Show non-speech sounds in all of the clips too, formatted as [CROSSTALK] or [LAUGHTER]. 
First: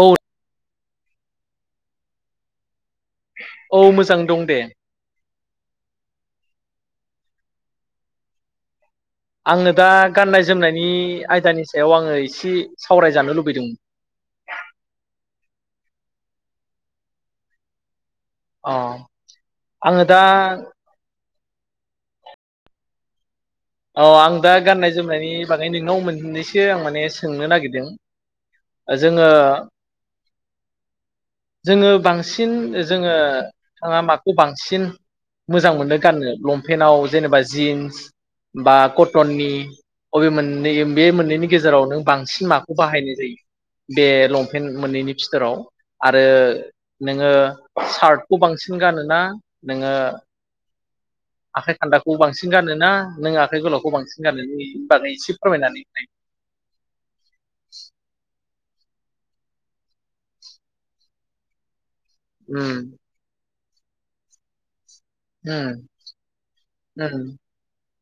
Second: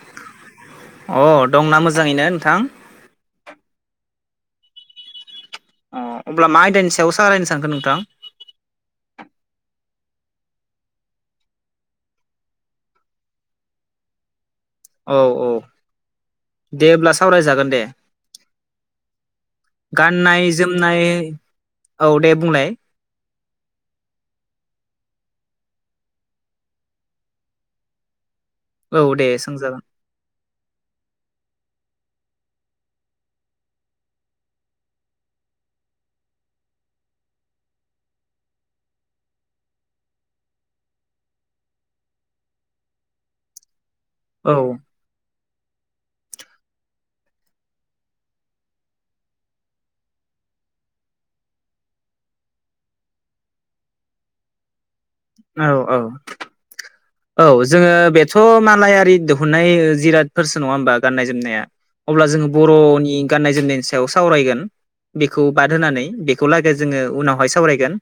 औ अ दंना मोजाङैनो नोंथां औ मोजां दं दे अ अब्ला मा आयदानि सायाव सावरायनो सानखो नोंथां आङो दा गाननाय जोमनायनि आयदानि सायाव आङो एसे सावरायजानो लुबैदों औ औ दे होब्ला सावरायजागोन दे अ आङो दा गाननाय जोमनाय औ दे बुंलाय औ आं दा गाननाय जोमनायनि बागै नोंनाव मोननैसो आं माने सोंनो नागिरदों। औ जोङो दे सोंजागोन जोङो बांसिन जोङो थाङा माखौ बांसिन मोजां मोनो गाननो लंपेन्टाव जेनेबा जिन्स बा कटननि बबे मोननै बे मोननैनि गेजेराव नों बांसिन माखौ बाहायनाय जायो? बे औ लंपेन्ट मोननैनि फिथोराव आरो नोङो सार्टखौ बांसिन गानोना नोङो आखाइ खान्दाखौ बांसिन गानो ना नों आखाइ गोलावखौ बांसिन गानो बागै एसे औ फोरमायनानै औ होनाय औ जोङो बेथ' मा। नाय आरि दोहुननाय जिरादफोरसो नङा होमबा गाननाय जोमनाया अब्ला जोङो उम बर'नि गाननाय जोमनायनि सायाव सावरायगोन। बेखौ बाद उम होनानै बेखौ लागो जोङो उम उनावहाय सावरायगोन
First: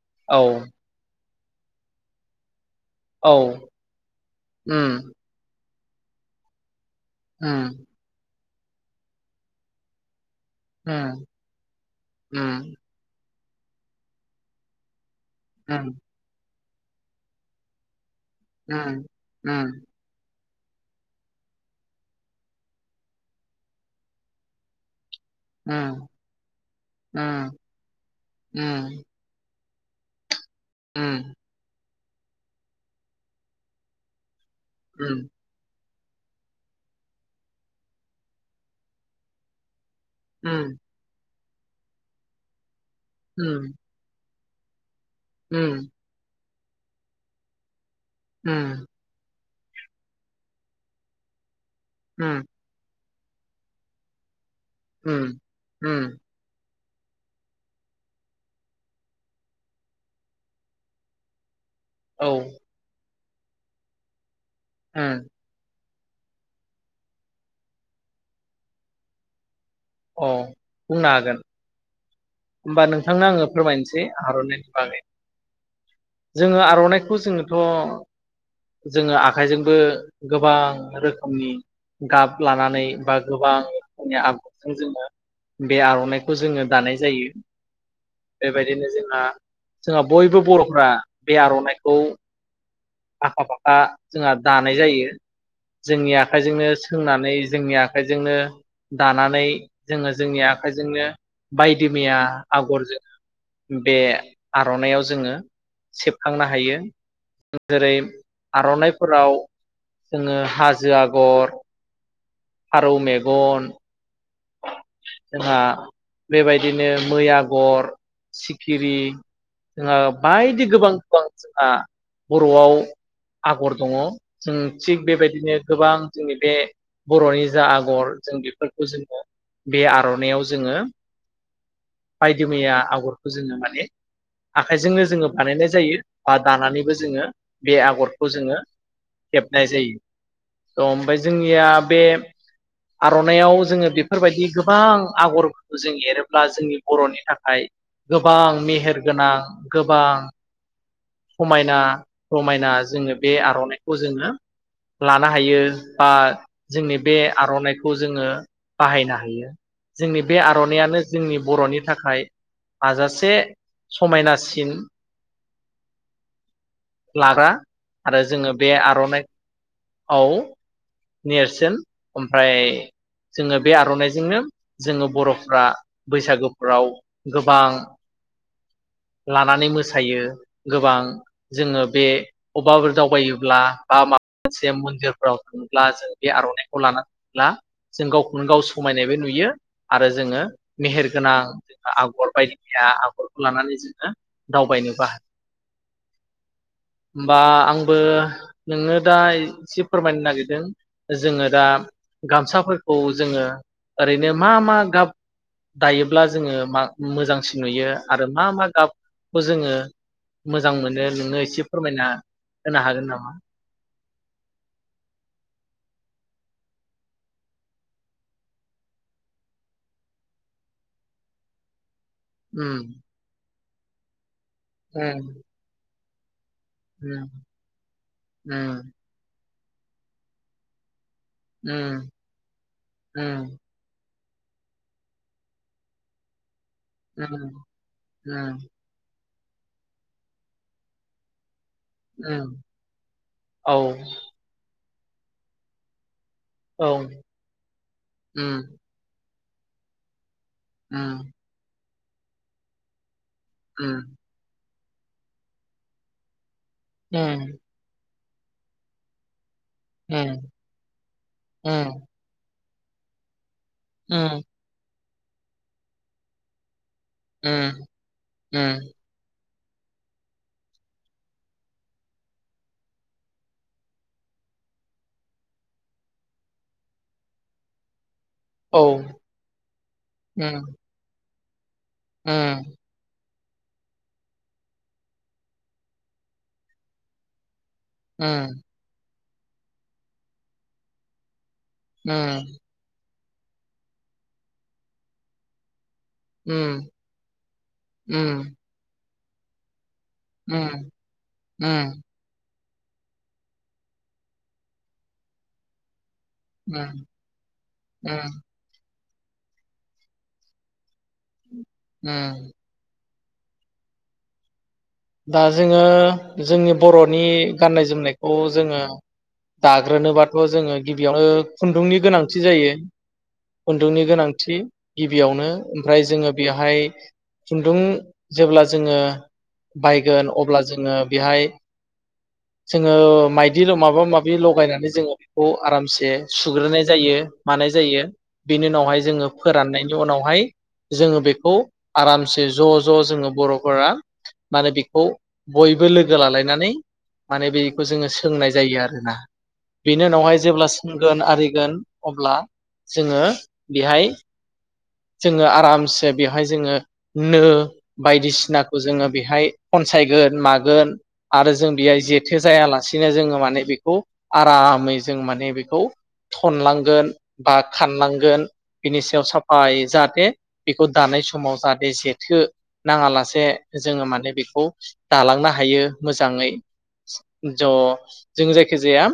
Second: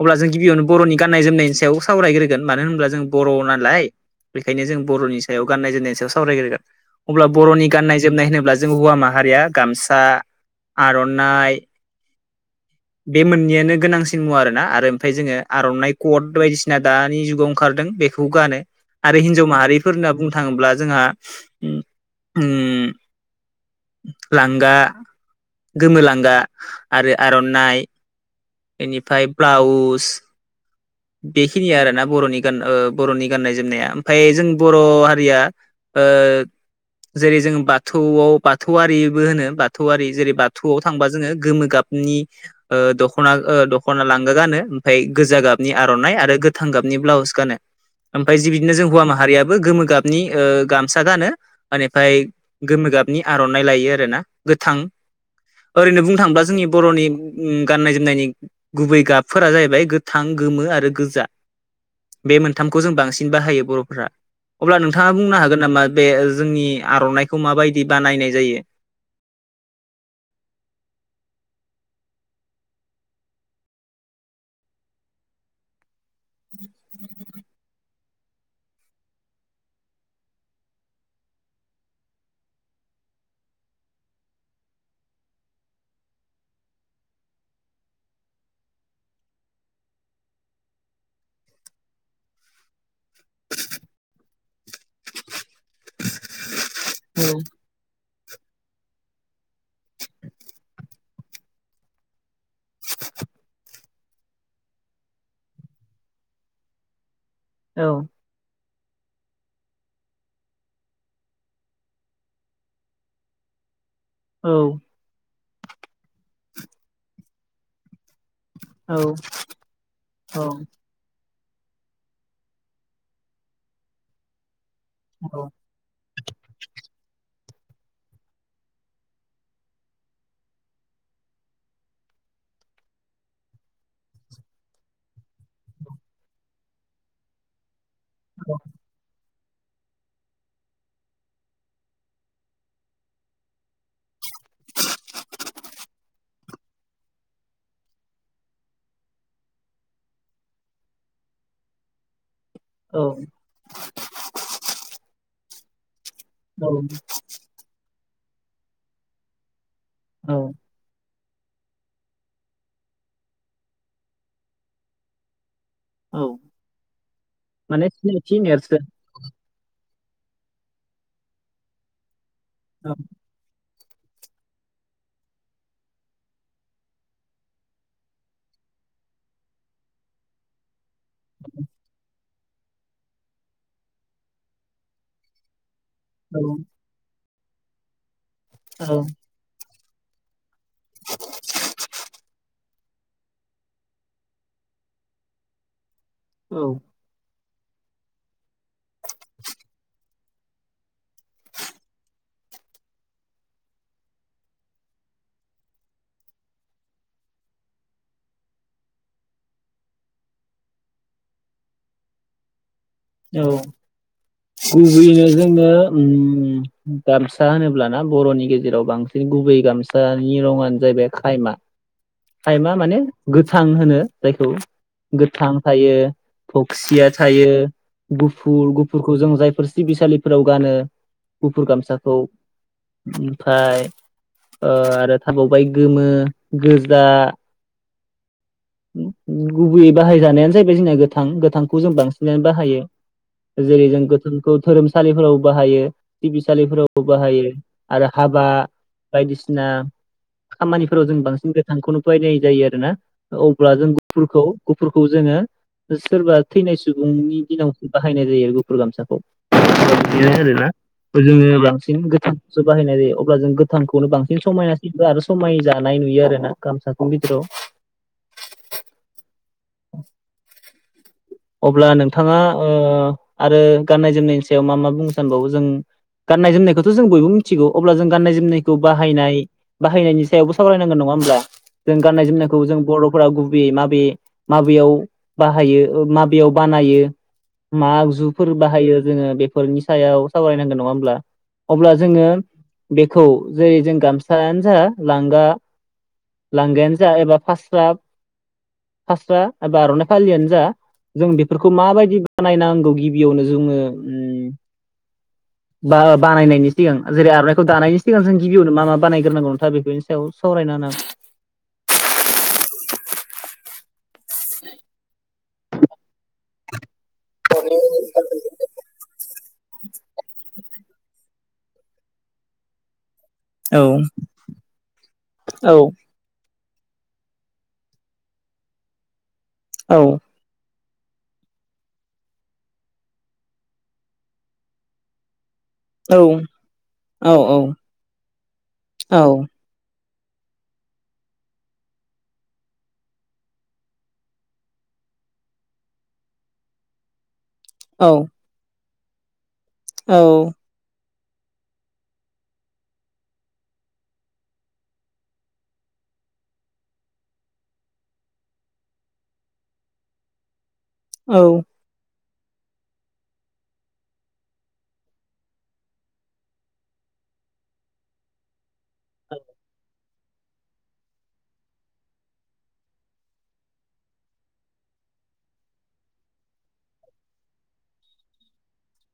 अब्ला जों औ गिबियावनो बर'नि गाननाय जोमनाय सायाव सावरायग्रोगोन मानो होनबा जो जों बर' औ नालाय बेखायनो जों उम बर'नि सायाव गाननायनाय जोमनाय सावरायग्रोगोन अब्ला बर'नि उम गाननाय जोमनाय होनोब्ला जों हौवा माहारिया गामसा उम आर'नाइ उम बे मोननैयानो गोनांसिन मुवा आरोना आरो ओमफ्राय जोङो उम आर'नाइ कट बायदिसिना दानि जुगाव ओंखारदों बेख खौ गानो उम आरो हिनजाव उम माहारिफोर होनना बुं थाङोब्ला जोंहा उम उम लांगा गोमो उम लांगा आरो आर'न नाय उम बेनिफाय ब्लाउस उस उम बेखिनि आरो ना बरनि गोन ओ बर'नि गाननाय जोमनाया ओमफाय जों बर' उम हारिया ओ जेरै जोंङो बाथौआव बाथौआरिबो होनो । बाथौआरि जेरै उम बाथौआव थांबा जोङो गोमो गाबनि ओ दख'ना ओ उम दख'ना ला [UNINTELLIGIBLE] ओमफाय नि उम आर'नाइ आरो गो थांगाबनि ब्लाउस गानो ओमफ्राय जि बिनो उम जों हौवा माहारिया गोमो गाबनि ओ गामसा गानो आनिफ्राय उम गोमो गाब नि आर'नाइ लायो आरोना गोथां उम ओरैनो बुंनो उम थाङोब्ला जोंनि बर'नि ओम गाननाय जोमनायनि गुबै गाबफोरा जाहैबाय गोथां गोमो आरो गोजा औ बे मोनथामखौ जों बांसिन बाहायो बर'फोरा अब्ला नोंथाङा उम बुंनो हागोन नामा बे जोंनि आर'नाइखौ माबायदि बानायनाय जायो अ बुंनो हागोन होमबा नोंथांनो आङो फोरमायनोसै आर'नाइनि बागै जोङो आर'नाइखौ जोङोथ' जोङो आखाइजोंबो गोबां रोखोमनि गाब लानानै बा गोबां रोखोमनि आगरजों जोङो बे आर'नाइखौ जोङो दानाय जायो बेबायदिनो जोंहा जोंहा बयबो बर'फ्रा बे आर'नाइखौ आखा फाखा जोंहा दानाय जायो जोंनि आखाइजोंनो औ सोंनानै जोंनि आखाइजों [UNINTELLIGIBLE] दानानै जोङो जोंनि आखाइजोंनो बायदि मैया आगरजों ओम बे आर'नाइयाव जोङो सेबखांनो हायो औ जेरै आर'नाइफोराव जोङो हाजो आगर फारौ मेगन औ जोंहा बेबायदिनो मै आगर सिखिरि जोङो औ बायदि गोबां गोबां जोंहा बर'आव आगर दङ जों थिग बेबायदिनो गोबां जोंनि बे बर'नि जा आगर जों बेफोरखौ जोङो बे आर'नायाव जोङो बायदि मैया आगरखौ जोङो माने आखाइजोंनो जोङो बानायनाय जायो बा दानानैबो जोङो बे आगर खौ जोङो हेबनाय जायो त ओमफ्राय जोंनिया बे आर'नाइआव जोङो बे बेफोरबायदि गोबां आगरफोरखौ जों एरोब्ला जोंनि बर'नि थाखाय गोबां मेहेर गोनां गोबां समायना रमायना औ जोङो बे आर'नाइखौ जोङो ला नो हायो बा जोंनि बे आर'नाइखौ जोङो बाहायनो हायो जोंनि बे औ आर'ननायानो जोंनि बर'नि थाखाय हाजासे समायनासिन औ लाग्रा माने आरो सिनायथि जोङो बे नेरसोन आर'ननाइ औ नेरसोन ओमफ्राय औ बे आर'नाइजोंनो जोङो बर'फ्रा बैसागुफ्राव गोबां लानानै मोसायो गोबां जोङो बे अबाफोर दावबायोब्ला बा माबा मोनसे मन्दिरफोराव थाङो ब्ला जों बे औ आर'नाइखौ लाना ब्ला जों गाव नो गाव औ समायनायबो नुयो आरो जोङो मेहेर गोनां आगर बायदि गैया आगरखौ लानानै जोङो दावबायनोबो हायो औ बा आंबो नोंनो दा एसे फोरमायनो नागिरदों जोङो दा गामसाफोर खौ जोङो ओरैनो मा मा गाब दायोब्ला जोङो मा मोजांसिन नुयो आरो मा मा गाबखौ जोङो मोजां मोनो नोंनो एसे फोरमायना होनो हागोन नामा? औ गुबैयैनो जोंनो ओम गामसा होनोब्लाना बर'नि गेजेराव बांसिन गुबै गामसानि रंङानो जाहैबाय खायमा खायमा उम माने गो थां होनो जायखौ उम गोथां थायो फक्सिया उम थायो गुफुर उम गुफुरखौ जों जायफोर सिबिसालिफोराव गानो गुफुर उम गामसाखौ उम ओमफ्राय आरो थाबावबाय गोमो गोजा उम [INAUDIBLE] गुबैयै बाहायजानायानो जाहैबाय जोंनिया गोथां गोथां खौ जों बांसिनानो उम बाहायो औ जेरै जों गोथोंखौ धोरोम साालिफोराव बाहायो औ बिसालिफोरावबो उम बाहायो आरो हाबा उम बायदिसि नाम खामानिफोराव जों उम बांसिन गोथांखौनो [UNINTELLIGIBLE] जायो आरो ना अब्ला जों उम गुुफुरखौ गुफुरखौ जोङो सोरबा थैनाय सुबुंनि उम दिनाव बा बाहायनाय जायो गुफुर गामसाखौ बिदिनो उम आरोना जोङो उम बांसिन गोथ जो बाहायनाय जायो अब्ला गो गोथांखौनो उम बांसिन समायनासिन आरो सो समाय जानाय नुयो आरो ना गामसाजों [UNINTELLIGIBLE] ओम बांसिन अब्ला नोंथाङा ओ आरो गाननाय जोमनायनि सायाव मा मा बुंनो सानबावो जों गाननाय जोमनायखौथ' जों बयबो मिथिगौ अब्ला जों गाननाय जोमनायखौ औ उम बाहायनाय बाहायनायनि उम सायावबो सावरायनांगोन नङा होमब्ला जों गाननाय उम जोमनायखौ जों बर'फोरा गुबुन बै माबे माबेयाव बाहायो ओ माब बेयाव बानायो मा आगजुफोर उम उम बाहायो जोङो बेफोरनि सायाव सावरायनांगोन नङा होमब्ला अब्ला जोङो बे खौ जेरै जों गामसायानो जा लांगा लांगायानो जा एबा फास्रा उम फास्रा एबा आर'नाय फालियानो जा उम जों बेफोरखौ उम माबायदि बानाय नांगौ गिबियावनो जोङो ओम [UNINTELLIGIBLE] बानायनायनि सिगां उम जेरै आर'नायखौ दानायनि सिगां जों गिबियावनो मा माबा बानायग्रोनांगौ नोंथाङा बेफोरनि सायाव सावरायना होनो [UNINTELLIGIBLE] ओम दा जोङो जोंनि बर'नि गाननाय जोमनायखौ जोङो दाग्रोनोबाथ' जोङो गिबियावनो खुन्दुंनि गोनांथि जायो औ खुन्दुंनि गोनांथि गिबियावनो औ ओमफ्राय जोङो बेयाव बेहाय खुन्दुं जेब्ला जोङो औ बायगोन अब्ला जों जोङो बेहाय जोङो माइदि माबा माबि लगायनानै जोङो खौ आरामसे औ सुग्रोनाय जायो औ मानाय जायो बेनि उनावहाय औ जोङो फोराननाय उनावहाय जोङो बेखौ आरामसे ज' ज' जोङो बर'फोरा माने बेखौ बयबो लोगो लालायनानै माने बेखौ जोङो औ सोंनाय जायो आरो [UNINTELLIGIBLE] बेनि औ उनावहाय जेब्लासिम [UNINTELLIGIBLE] आरिगोन अब्ला जोङो बेहाय जोङो आरामसे बेवहाय जोङो नो बायदिसिनाखौ जोङो बेहाय खनसायगोन मागोन आरो जों बेहाय जे थो जायालासिनो जोङो माने बेखौ आरामै जों माने बेखौ थनलांगोन बा खानलांगोन बिनि सायाव साब जाहाथे बेखौ दानाय समाव जाहाथे जेथो नाङा लासे जोङो माने बेखौ दालांनो हायो मोजाङै ज' जों जायखि जाया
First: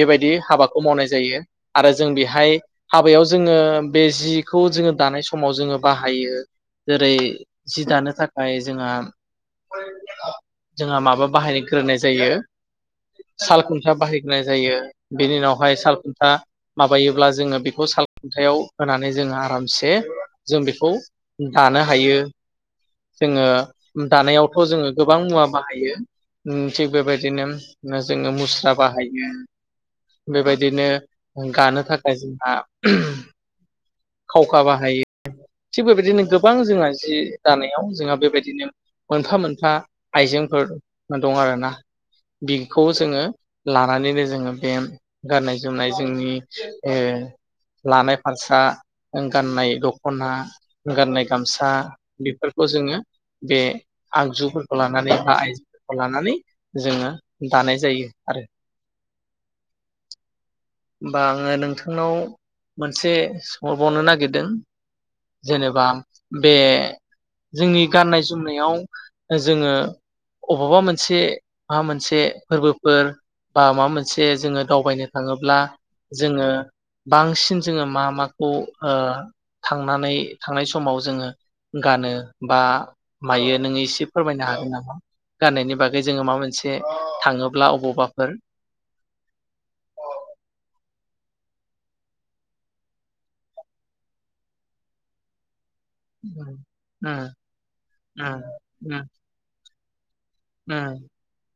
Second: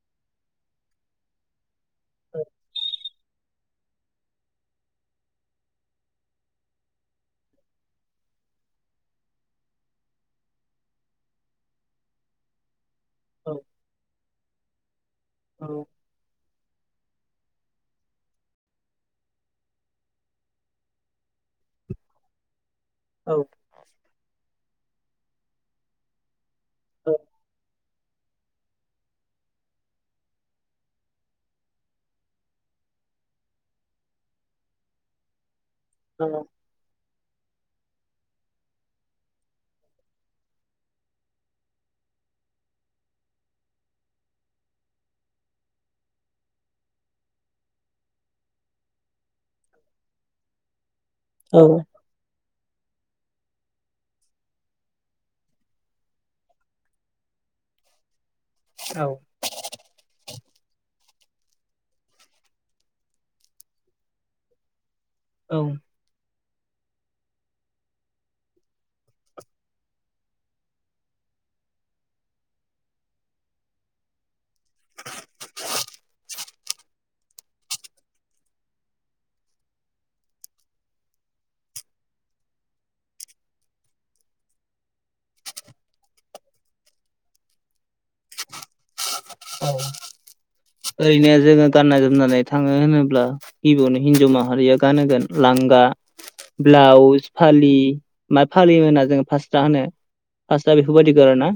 बेबायदि हाबाखौ मावनाय जायो आरो जों बेहाय हाबायाव जोङो बे जि बखौ जोङो दानाय समाव जोङो बाहायो जेरै जि दानो थाखाय जोंहा जोंहा माबा बाहाय ग्रोनाय जायो साल खुन्था बाहाय होनाय जायो। बेनि उनावहाय सालखुन्था माबायोब्ला जोङो बेखौ सालखुनथायाव होनानै जों आरामसे जों बेखौ दानो हायो औ जोङो दानायाव खौ जोङो गोबां मुवा बाहायो ओम थिग बेबायदिनो जोङो मुस्रा बाहायो बेबायदिनो गानो थाखाय जोंहा [UNINTELLIGIBLE] खावखा बाहायो थिग बेबायदिनो गोबां जोंहा जि जानायाव जोंहा बेबायदिनो मोनफा मोनफा आइजेंफोर दं आरोना बिखौ जोङो लानानैनो जोङो बे गाननाय जोमनाय जोंनि ओ लानाय फारसा गाननाय दख'ना गाननाय गामसा बिफोरखौ जोङो बे आगजुफोरखौ लानानै बा आइजोफोरखौ लानानै जोङो दानाय जायो आरो। औ होमबा आङो नोंथांनाव मोनसे सो हरबावनो नागिरदों। औ जेनेबा बे जोंनि गाननाय जोमनायाव जोङो अबावबा मोनसे माबा मोनसे फोरबोफोर बा माबा मोनसे जोङो दावबायनो थाङोब्ला जोङो बांसिन जोङो मा मा अ ओ थांनानै थांनाय समाव जोङो गानो बा मायो नोङो एसे फोरमायनो हागोन नामा? गाननायनि बागै जोङो माबा मोनसे थाङोब्ला अबावबा फोर। ओरैनो जोङो गानना जोमनानै थाङो होनोब्ला गिबियावनो हिनजाव माहारिया गानोगोन लांगा। उम उम ब्लाउस फालि उम मा फालि होना जोङो फास्रा होनो। फास्रा उम बेफोरबायदिखौ आरोना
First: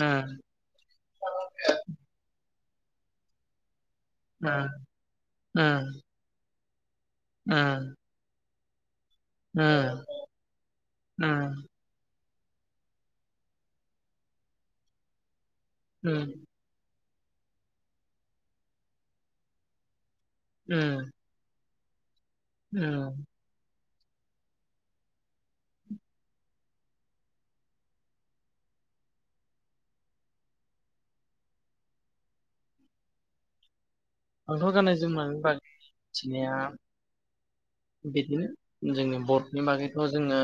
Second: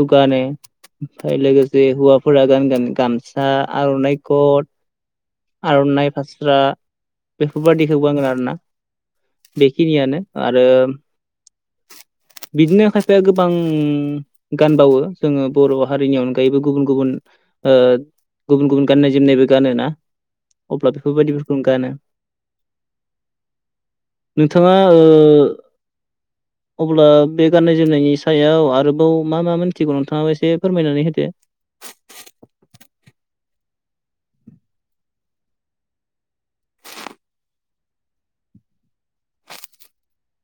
उम गानो ओमफ्राय लोगोसे हौवाफोरा गानगोन गामसा आर'नाइ कट उम आर'नाइ फास्रा। बेफोरबादिखौ गांगोन आरोना। बेखिनियानो। आरो उम बिदिनो खायफाया गोबां गानबावो जोङो बर' हारिनि उम अनगायैबो गुबुन गुबुन ओ गुबुन गुबुन गाननाय जोमनायबो गानो ना? अब्ला बेफोर बायदिफोरखौनो गानो उम नोंथाङा ओ अब्ला बे गाननाय जोमनायनि सायाव आरोबाव मा मा मिथिगौ नोंथाङाबो एसे फोरमायनानै होदो आंथ गाननाय जोमनायनि बागै मिथिनाया बिदिनो जोंनि बर फोरनि बागैथ जोङो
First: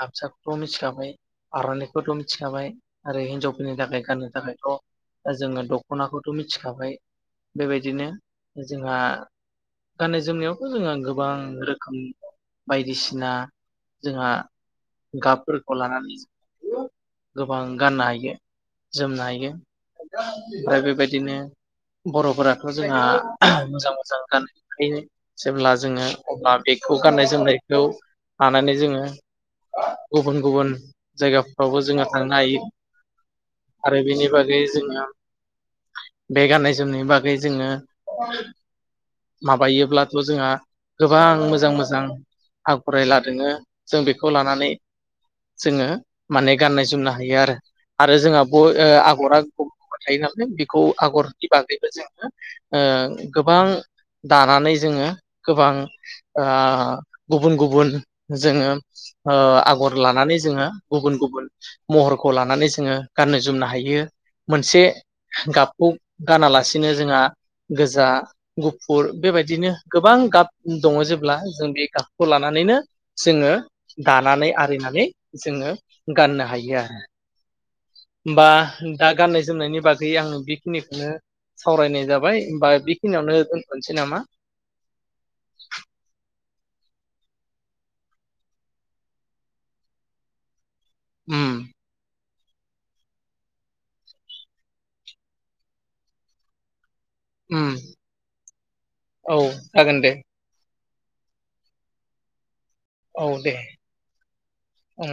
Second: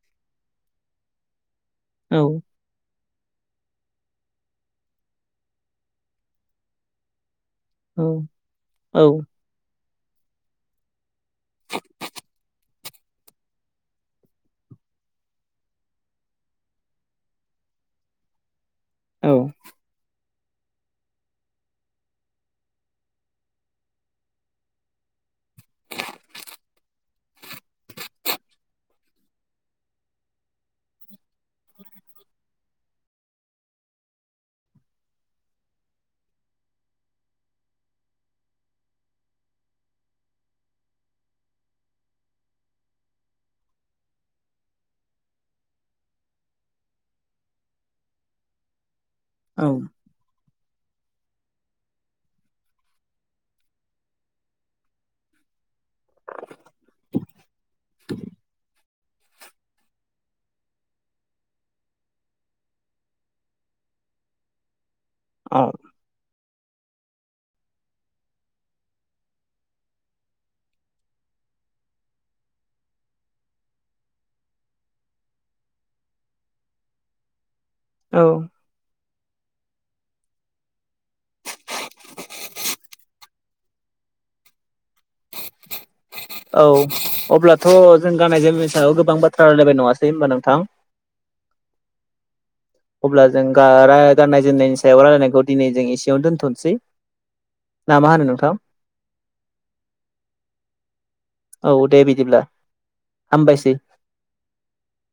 गामसाखौथ मिथिखाबाय। आर'नाइखौथ औ मिथिखाबाय। आरो हिनजावफोरनि थाखाय गाननो थाखायथ जोङो दखनाखौथ मिथिखाबाय। औ बेबायदिनो जोंहा औ गाननाय जोमनायावथ जोंहा गो बां रोखोमनि। बायदिसिना जोंहा गाबफोरखौ लानानै गोबां गाननो हायो जोमनो औ हायो ओमफ्राय बेबायदिनो बर'फोराथ' जोंहा मोजां मोजां गाननायखायो जेब्ला जोङो अब्ला बेखौ गाननाय जोमनायखौ लानानै जोङो गुबुन गुबुन जायगाफ्रावबो जोङो थांनो हायो आरो बेनि बागै जोङो बे गाननाय जोमनायनि बागै जोङो माबायोब्लाथ' जोंहा गोबां मोजां मोजां आगर एला दङो जों बेखौ लानानै जोङो माने गाननाय जोमनो हायो आरो [UNINTELLIGIBLE] आगरा औ [UNINTELLIGIBLE] थायो नालाय बेखौ आगर बि बागैबो जोङो ओ गोबां दानानै जोङो गोबां आ गुबुन गुबुन जोङो ओ आगर लानानै जोङो गुबुन गुबुन महरखौ लानानै जोङो गाननो जोमनो हायो मोनसे औ गाबखौ गानालासि बिदिनो जोंहा गोजा गुफुर बेबायदिनो गोबां गाब दङ जेब्ला जों बे गाबखौ लानानैनो जोङो दानानै आरिनानै जोङो गाननो हायो आरो औ बा दा गान जोमनायनि बागै आङो बेखिनिखौनो सावरायनाय जाबाय होमबा बेखिनियावनो दोनथ'नोसै नामा औ अब्लाथ' जों गाननाय जोमनायनि सायाव गोबां बाथ्रा रायलायबाय नङासै होनबा नोंथां उम अब्ला जों गा रा गाननाय जोमनायनि सायाव रायलायनायखौ दिनै जों एसेयावनो दोनथ'नोसै उम ना मा होनो नोंथां औ जागोन दे औ दे बिदिब्ला औ दे हामबायसै उ